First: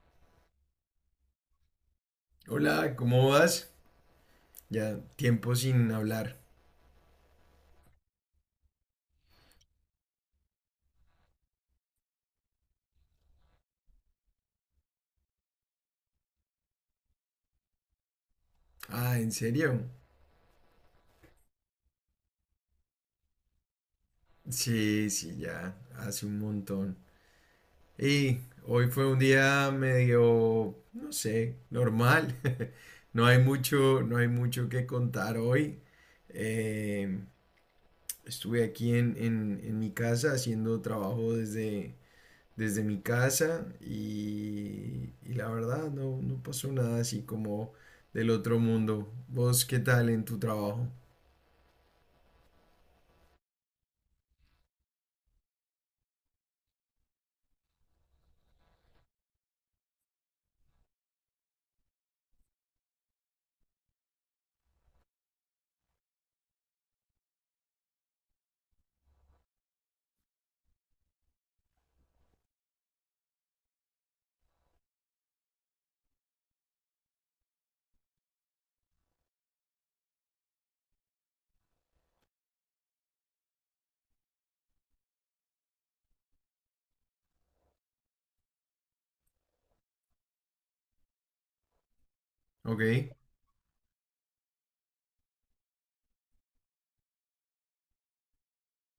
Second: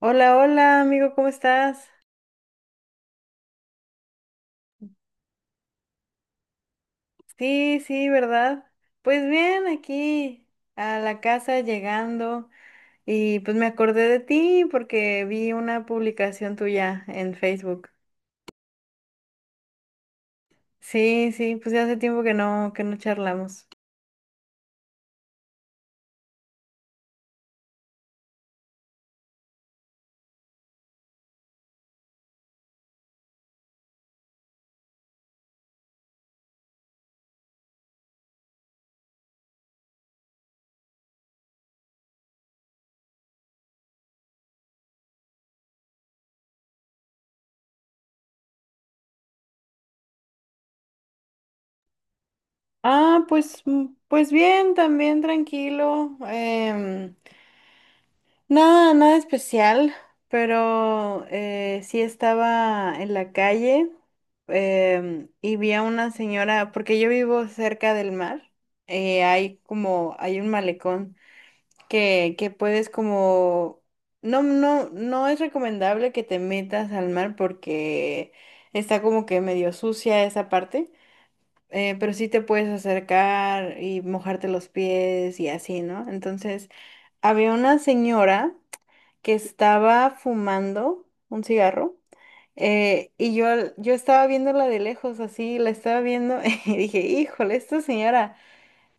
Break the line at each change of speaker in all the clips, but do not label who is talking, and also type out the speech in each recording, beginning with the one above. Hola, hola, amigo, ¿cómo estás?
Hola, ¿cómo vas? Ya tiempo sin hablar.
Sí, sí, ¿verdad? Pues bien, aquí a la casa llegando y pues me acordé de ti porque vi una publicación tuya en Facebook.
Ah, ¿en serio?
Sí, sí, pues ya hace tiempo que no charlamos.
Sí, sí, ya, hace un montón. Y Hoy fue un día medio, no sé, normal. No hay mucho, no hay mucho que contar hoy. Eh, Estuve aquí en mi casa haciendo trabajo desde mi casa y la verdad no pasó nada así como del otro mundo. ¿Vos qué tal en tu trabajo?
Ah, pues mm, pues bien, también tranquilo. Nada, nada especial, pero sí estaba en la calle, y vi a una señora, porque yo vivo cerca del mar. Hay como, hay un malecón que puedes como, no, no, no es recomendable que te metas al mar porque está como que medio sucia esa parte. Pero sí te puedes acercar y mojarte los pies y así, ¿no? Entonces, había una señora que estaba fumando un cigarro,
Ok,
y yo, yo estaba viéndola de lejos, así, la estaba viendo y dije, híjole,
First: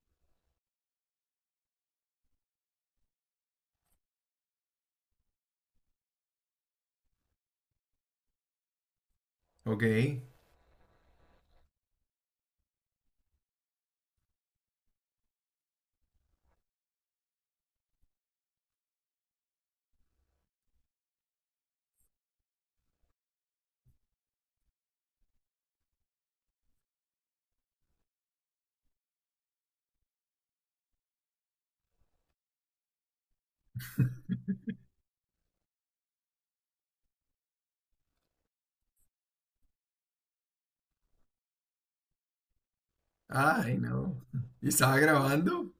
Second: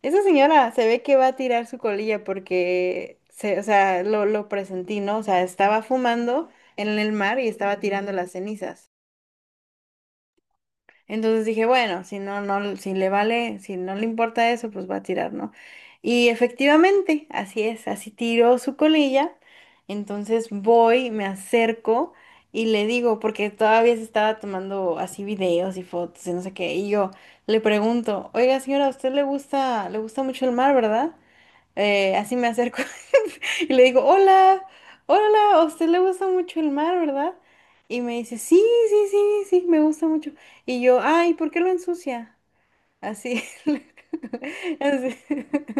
esta señora se ve que va a tirar su colilla porque, se, o sea, lo presentí, ¿no? O sea, estaba fumando en el mar y estaba tirando las cenizas.
ok.
Entonces dije, bueno, si no, no, si le vale, si no le importa eso, pues va a tirar, ¿no? Y efectivamente, así es, así tiró su colilla. Entonces voy, me acerco y le digo, porque todavía se estaba tomando así videos y fotos y no sé qué, y yo le pregunto, oiga señora, ¿a usted le gusta mucho el mar, ¿verdad? Así me acerco y le digo, hola, hola, a usted le gusta mucho el mar, ¿verdad? Y me dice, sí, sí, sí, sí, me gusta mucho. Y yo, ay, ¿por qué lo ensucia? Así.
Ay, no. ¿Y estaba
Así.
grabando?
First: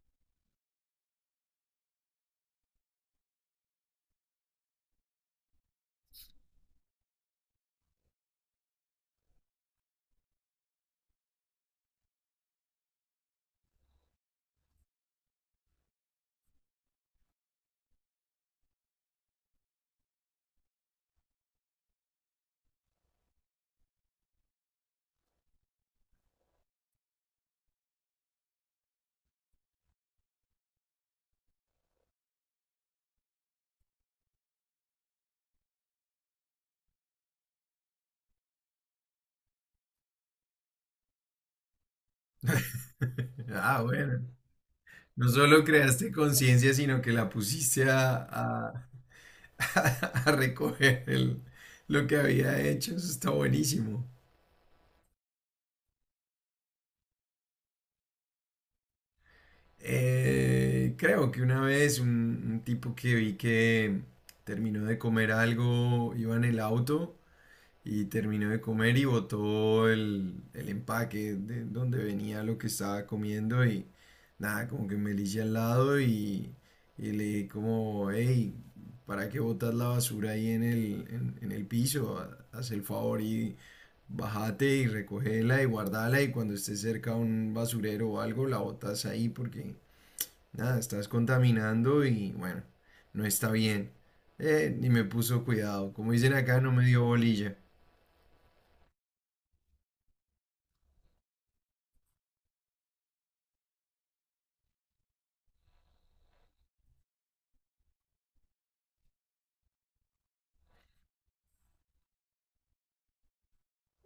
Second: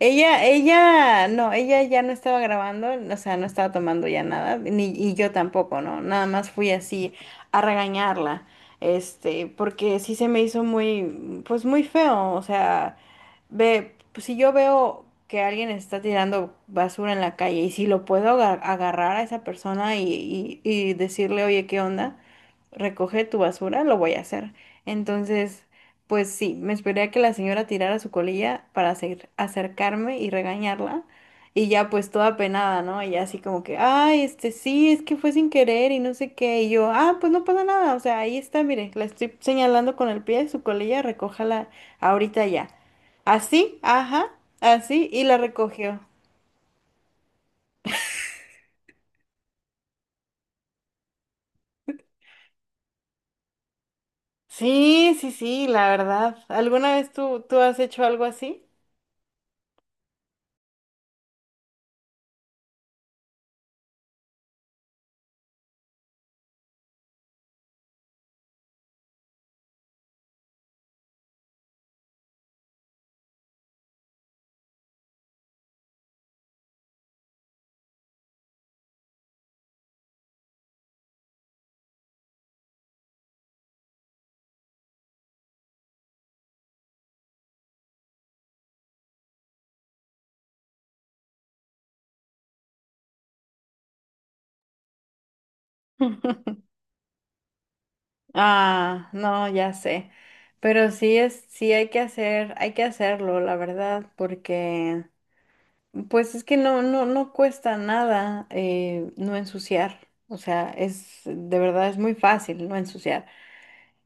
Ella, no, ella ya no estaba grabando, o sea, no estaba tomando ya nada, ni, y yo tampoco, ¿no? Nada más fui así a regañarla, este, porque sí se me hizo muy, pues muy feo, o sea, ve, pues, si yo veo que alguien está tirando basura en la calle y si lo puedo agarrar a esa persona y, y decirle, oye, ¿qué onda? Recoge tu basura, lo voy a hacer. Entonces... Pues sí, me esperé a que la señora tirara su colilla para acercarme y regañarla. Y ya pues toda penada, ¿no? Ella así como que, ay, este sí, es que fue sin querer y no sé qué. Y yo, ah, pues no pasa nada. O sea, ahí está, mire, la estoy señalando con el pie, su colilla, recójala ahorita ya. Así,
Ah, bueno.
ajá, así, y
No
la
solo
recogió.
creaste conciencia, sino que la pusiste a, a- a recoger lo que había hecho. Eso está buenísimo.
Sí, sí, sí, la verdad. ¿Alguna vez tú has hecho algo así?
Creo que una vez un tipo que vi que terminó de comer algo, iba en el auto y terminó de comer y botó el empaque de donde venía lo que estaba comiendo y nada, como que me elige al lado y le dije como, hey, ¿para qué botas la basura ahí en el piso? Haz el favor y bájate y recógela y guardala y cuando estés cerca a un basurero o algo la botas ahí porque nada, estás contaminando y bueno, no está bien. Ni me puso cuidado. Como dicen acá, no me dio bolilla.
Ah, no, ya sé. Pero sí es, sí hay que hacer, hay que hacerlo, la verdad, porque pues es que no, no, no cuesta nada, no ensuciar. O sea, es, de verdad es muy fácil no ensuciar.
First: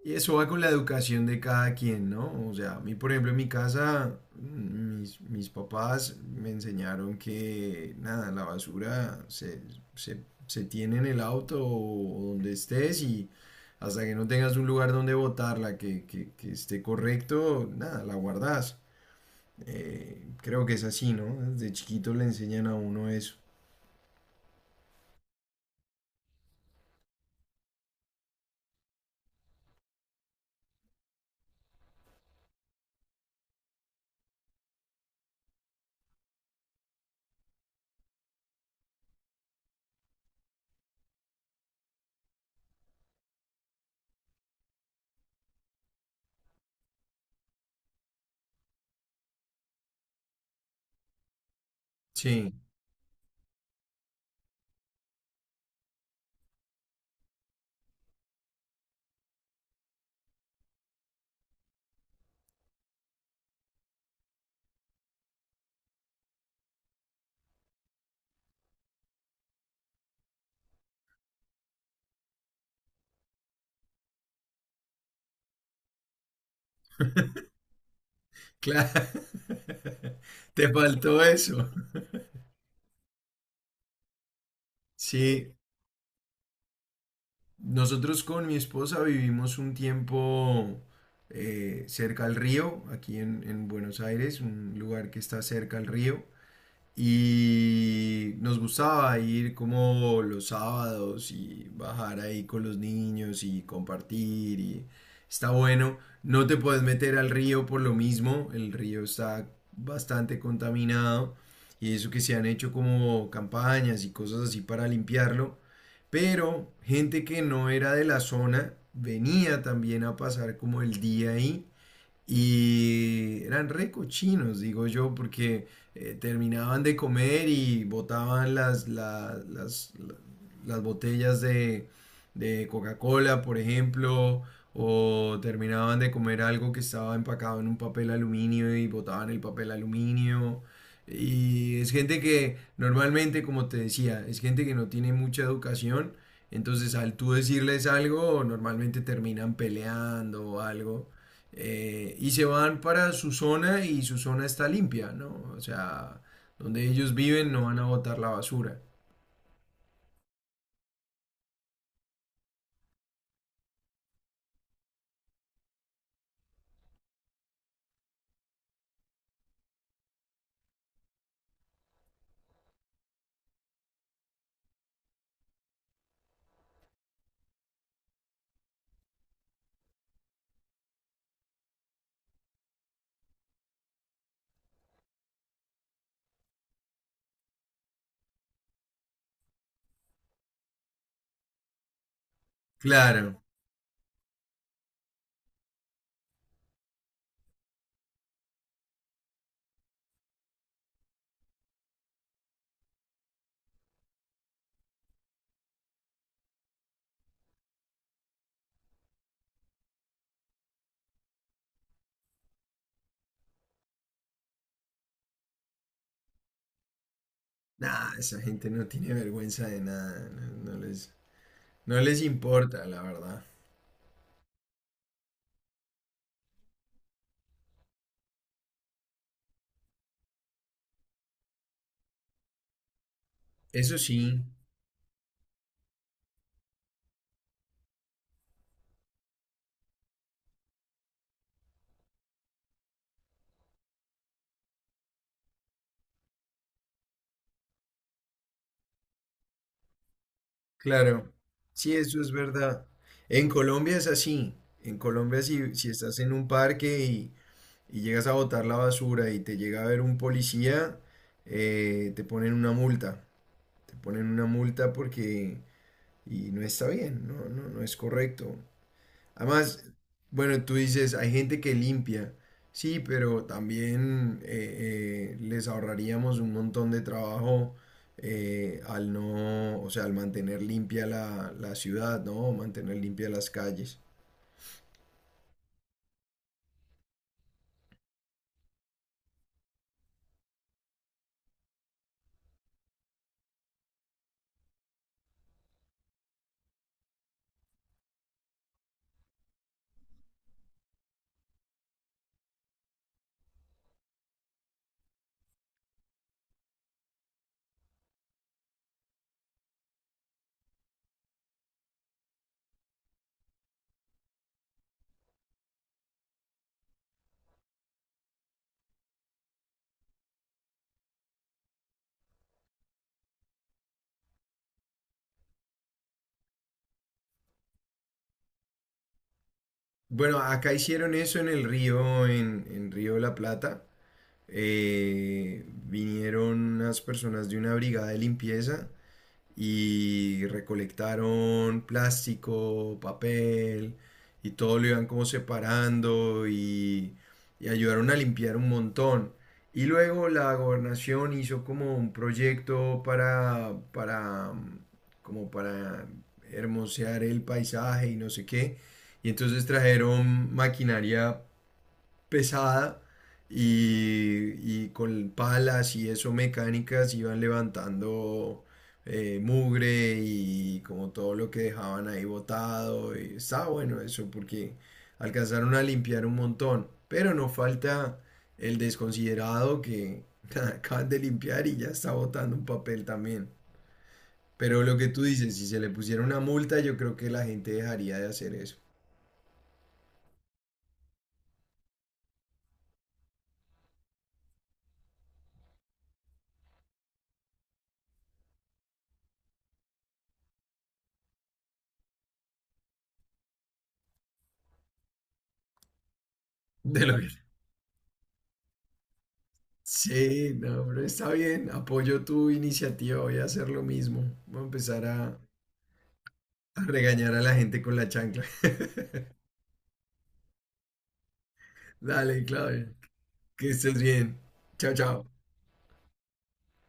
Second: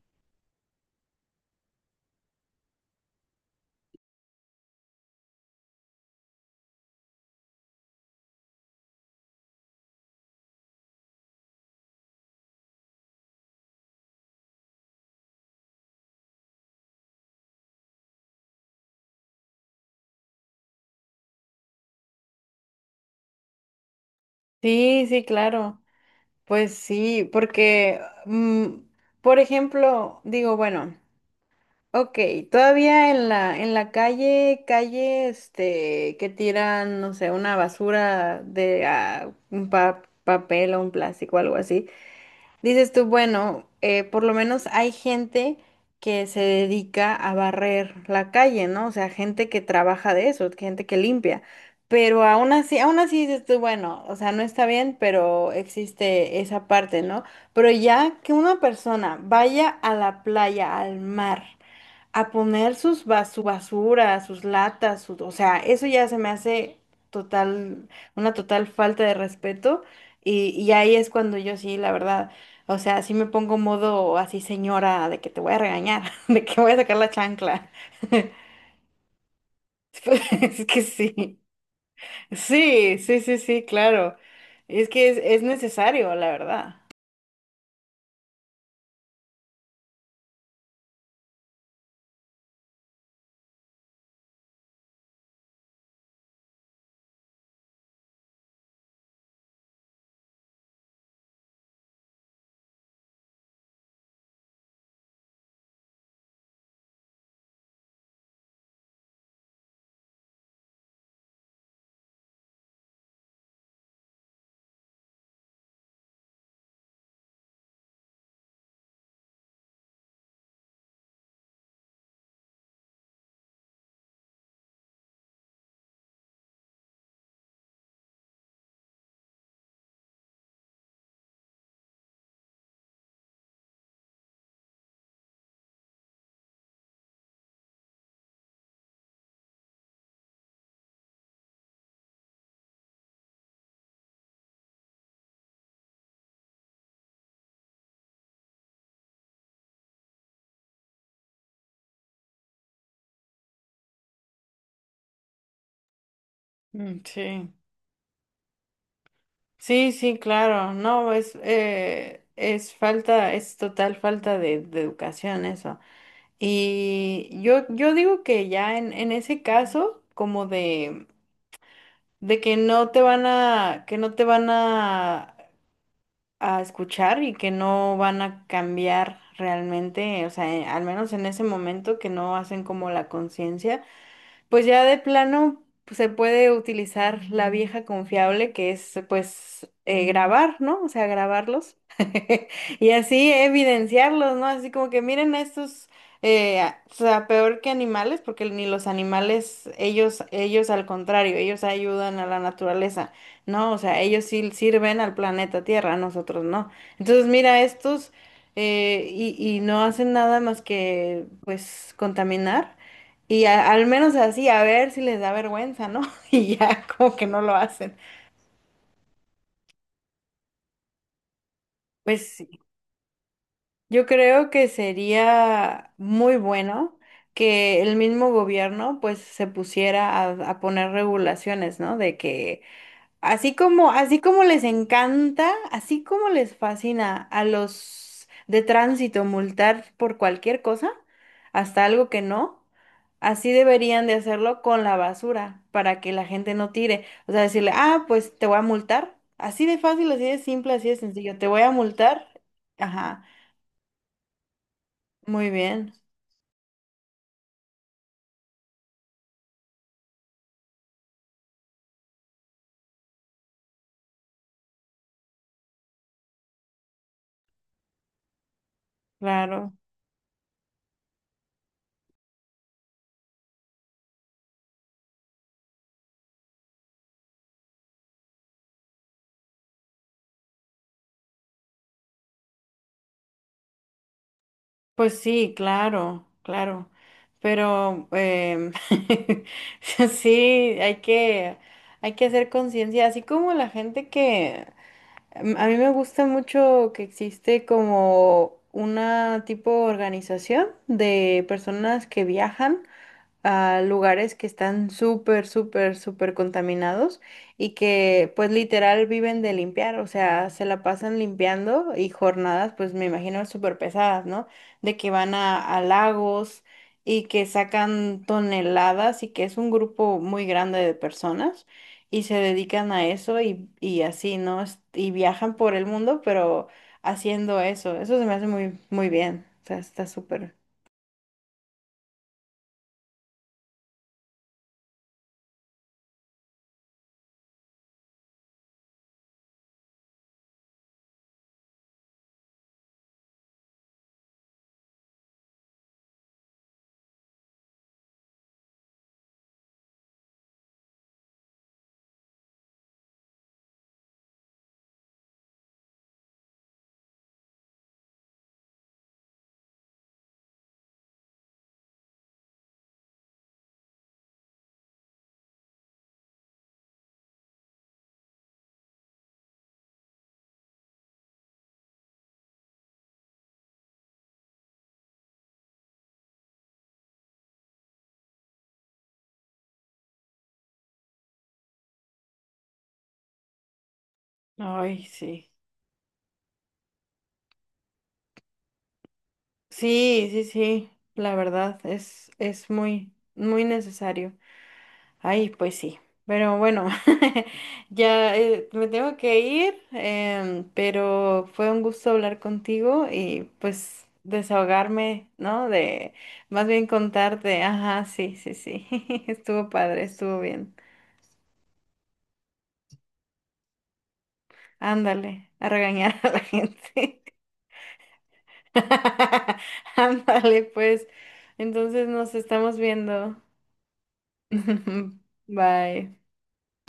Y eso va con la educación de cada quien, ¿no? O sea, a mí, por ejemplo, en mi casa, mis papás me enseñaron que, nada, la basura se tiene en el auto o donde estés y hasta que no tengas un lugar donde botarla que esté correcto, nada, la guardas. Creo que es así, ¿no? Desde chiquito le enseñan a uno eso.
Sí, sí, claro. Pues sí, porque, mm, por ejemplo, digo, bueno. Ok, todavía en la calle, calle, este, que tiran, no sé, una basura de ah, un papel o un plástico, algo así. Dices tú, bueno, por lo menos hay gente que se dedica a barrer la calle, ¿no? O sea, gente que trabaja de eso, gente que limpia. Pero
Sí,
aún así dices tú, bueno, o sea, no está bien, pero existe esa parte, ¿no? Pero ya que una persona vaya a la playa, al mar a poner sus su basura, sus latas, su- o sea, eso ya se me hace total, una total falta de respeto y ahí es cuando yo sí, la verdad, o sea, sí me pongo modo así señora de que te voy a regañar, de que voy a sacar la chancla.
claro.
Es
Te
que
faltó
sí,
eso.
sí, sí, sí, sí, claro. Es que es
Sí,
necesario, la verdad.
nosotros con mi esposa vivimos un tiempo cerca al río, aquí en Buenos Aires, un lugar que está cerca al río. Y nos gustaba ir como los sábados y bajar ahí con los niños y compartir y está bueno. No te puedes meter al río por lo mismo, el río está bastante contaminado y eso que se han hecho como campañas y cosas así para limpiarlo. Pero gente que no era de la zona venía también a pasar como el día ahí y eran re cochinos, digo yo, porque terminaban de comer y botaban las botellas de Coca-Cola, por ejemplo, o terminaban de comer algo que estaba empacado en un papel aluminio y botaban el papel aluminio. Y es gente que normalmente, como te decía, es gente que no tiene mucha educación. Entonces, al tú decirles algo, normalmente terminan peleando o algo. Y se van para su zona y su zona está limpia, ¿no? O sea, donde
Mm,
ellos
sí,
viven no van a botar la basura.
sí, sí, claro, no, es falta, es total falta de educación eso. Y yo digo que ya en ese caso, como de que no te van a, que no te van a escuchar y que no van a cambiar realmente, o sea, al menos en ese momento que no hacen como la conciencia. Pues ya de plano pues, se puede utilizar la vieja confiable que es pues grabar, ¿no? O sea, grabarlos y así
Claro.
evidenciarlos, ¿no? Así como que miren a estos, o sea, peor que animales, porque ni los animales, ellos al contrario, ellos ayudan a la naturaleza, ¿no? O sea, ellos sí sirven al planeta Tierra, nosotros no. Entonces, mira, estos, y no hacen nada más que pues contaminar. Y al menos así, a ver si les da vergüenza, ¿no? Y ya como que no lo hacen.
Nah, esa gente no tiene vergüenza de nada. No, no les, no les
Pues sí,
importa, la verdad.
yo creo que sería muy bueno que el mismo gobierno pues se pusiera a poner regulaciones, ¿no? De que así como,
Eso
así
sí.
como les encanta, así como les fascina a los de tránsito multar por cualquier cosa, hasta algo que no, así deberían de hacerlo con la basura para que la gente no tire. O sea, decirle, ah, pues te voy a multar. Así de fácil, así de simple, así de
Claro,
sencillo. Te voy a
sí, eso
multar.
es verdad.
Ajá,
En Colombia es así. En Colombia
muy
si, si
bien,
estás en un parque y llegas a botar la basura y te llega a ver un policía, te ponen una multa. Te ponen una multa porque... Y no está bien, no, no, no es correcto.
claro.
Además, bueno, tú dices, hay gente que limpia, sí, pero también les ahorraríamos un montón de trabajo al no, o sea, al mantener limpia la ciudad, ¿no? Mantener limpia las calles.
Pues sí, claro, claro. Pero sí, hay que, hay que hacer conciencia, así como la gente que a mí me gusta mucho que existe como una tipo de organización de personas que viajan a lugares que están súper, súper, súper contaminados y que pues literal viven de limpiar, o sea, se la pasan limpiando y jornadas pues me imagino súper pesadas, ¿no? De que van a lagos y que sacan toneladas y que es un grupo muy grande de personas y se dedican a eso y así, ¿no? Es- Y viajan por el mundo, pero haciendo eso, eso se me hace muy, muy bien, o sea, está
Bueno,
súper.
acá hicieron eso en el río, en Río de la Plata. Vinieron unas personas de una brigada de limpieza y recolectaron plástico, papel y todo lo iban como separando y ayudaron a limpiar un montón. Y luego la gobernación hizo como un proyecto como para hermosear el paisaje y no sé qué. Y entonces trajeron maquinaria pesada y con palas y eso mecánicas iban levantando mugre y como todo lo que dejaban ahí botado. Y estaba bueno eso porque alcanzaron a limpiar un montón. Pero no falta el desconsiderado que acaban de limpiar y ya está botando un papel también. Pero lo
Ay,
que tú
sí.
dices, si se le pusiera una multa, yo creo que la gente dejaría de hacer eso.
Sí, sí, sí, la verdad es muy, muy necesario. Ay, pues sí, pero bueno, ya me tengo que ir, pero fue un gusto hablar contigo y pues desahogarme, ¿no? De, más bien
De lo que
contarte, ajá, sí, sí, sí, estuvo padre, estuvo
sí,
bien.
no, pero está bien. Apoyo tu iniciativa. Voy a hacer lo mismo. Voy a empezar
Ándale, a regañar a la
a
gente.
regañar a la gente con la chancla.
Ándale, pues, entonces nos
Dale,
estamos
Claudia.
viendo.
Que estés bien. Chao, chao.
Bye.